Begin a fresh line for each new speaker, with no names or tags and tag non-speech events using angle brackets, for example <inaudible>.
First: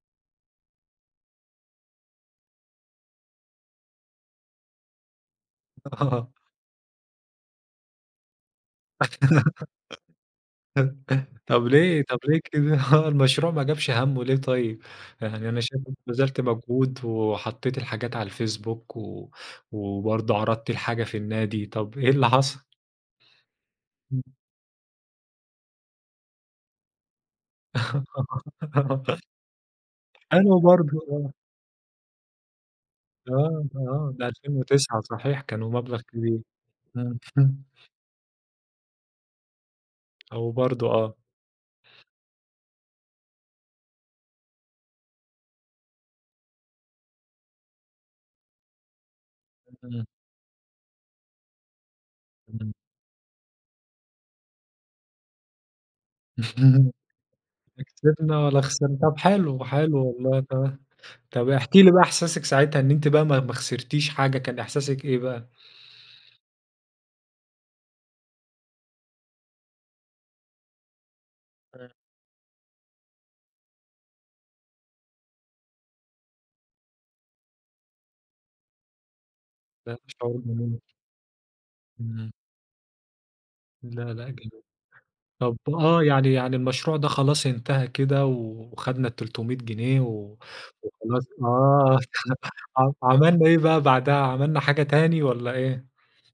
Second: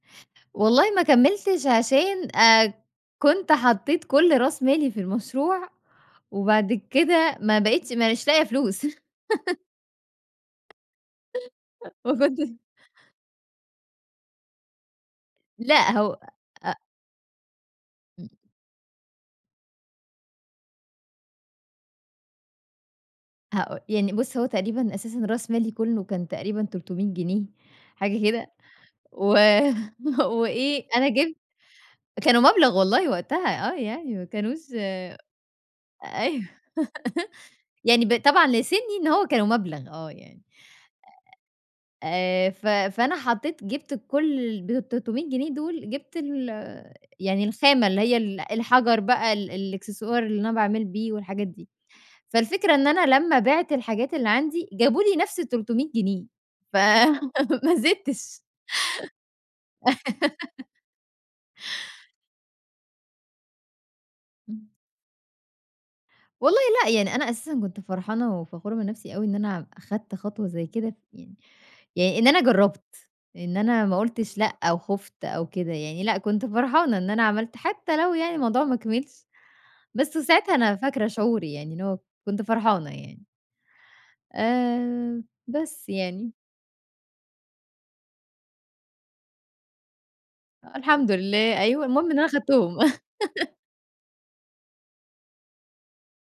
والله ما كمّلتش عشان، آآ كنت حطّيت كل راس مالي في المشروع،
آه.
وبعد كده ما بقيتش مانيش لاقية فلوس. <chuckles>
<laughs> طب ليه،
ما
طب ليه
كُنتش
كده؟ هو المشروع ما جابش همّه، ليه طيّب؟ يعني أنا شايف إن
لأ
أنتِ
هو
بذلتِ
أ أ
مجهود، وحطِّيتِ الحاجات على
إمم.
الفيسبوك و وبرضه عَرَضتِ الحاجة في النادي، طب إيه اللي حصل؟
هاقو يعني
إمم.
بُص هو تقريبًا أساسًا راس مالي كُلّه كان تقريبًا 300 جنيه، حاجة كده، و
<giggles>
<chuckles>
حلو
وإيه،
برضه،
أنا
آه.
جِبت كانوا مبلغ والله
آه،
وقتها آه،
آه
يعني ما
ده ألفين
كانوش
وتسعة صحيح، كانوا مبلغ كبير.
أيوه.
امم.
<chuckles>
<chuckles>
يعني ب طبعًا لسنّي إن هو كانوا مبلغ، آه يعني،
أو برضه آه.
آآ ف فأنا حطّيت جِبت كل ال بال300 جنيه دُول جِبت ال يعني الخامة اللي هي ال الحجر بقى، ال
إمم.
الإكسسوار اللي أنا باعمل بيه والحاجات دي،
إمم.
فالفكرة إن أنا لمّا بِعت الحاجات اللي عندي، جابوا لي نفس ال300 جنيه،
<chuckles>
فما
لا
زِدتش.
كسبنا ولا خسرنا. طب حلو، حلو والله
<laughs>
تما طب احكِ لي بقى إحساسِك ساعتها إن أنتِ بقى ما ما خسرتيش حاجة، كان
إمم.
إحساسِك إيه بقى؟
والله لأ، يعني أنا أساسًا كنت فرحانة وفخورة من نفسي أوي إن أنا أخدت خطوة زي كده، يعني
امم.
يعني إن أنا جرّبت إن أنا ما قُلتش لأ أو خفت أو كده يعني، لأ، كنت فرحانة إن أنا عملت حتى لو يعني الموضوع ما كمِلش،
لأ
بس
شعور
ساعتها أنا
<unintelligible>
فاكرة شعوري يعني إن هو
إمم.
كنت فرحانة يعني.
لا، لا جميل.
آآ،
طب
بس
آه،
يعني.
يعني يعني المشروع ده خلاص انتهى كده وخدنا ال300 جنيه و
أ الحمد
وخلاص،
لله أيوه،
آه،
المهم إن أنا
<chuckles>
خدتهم.
ع عمَلنا
<laughs>
إيه بقى بعدها، عمَلنا حاجة تاني والّا إيه؟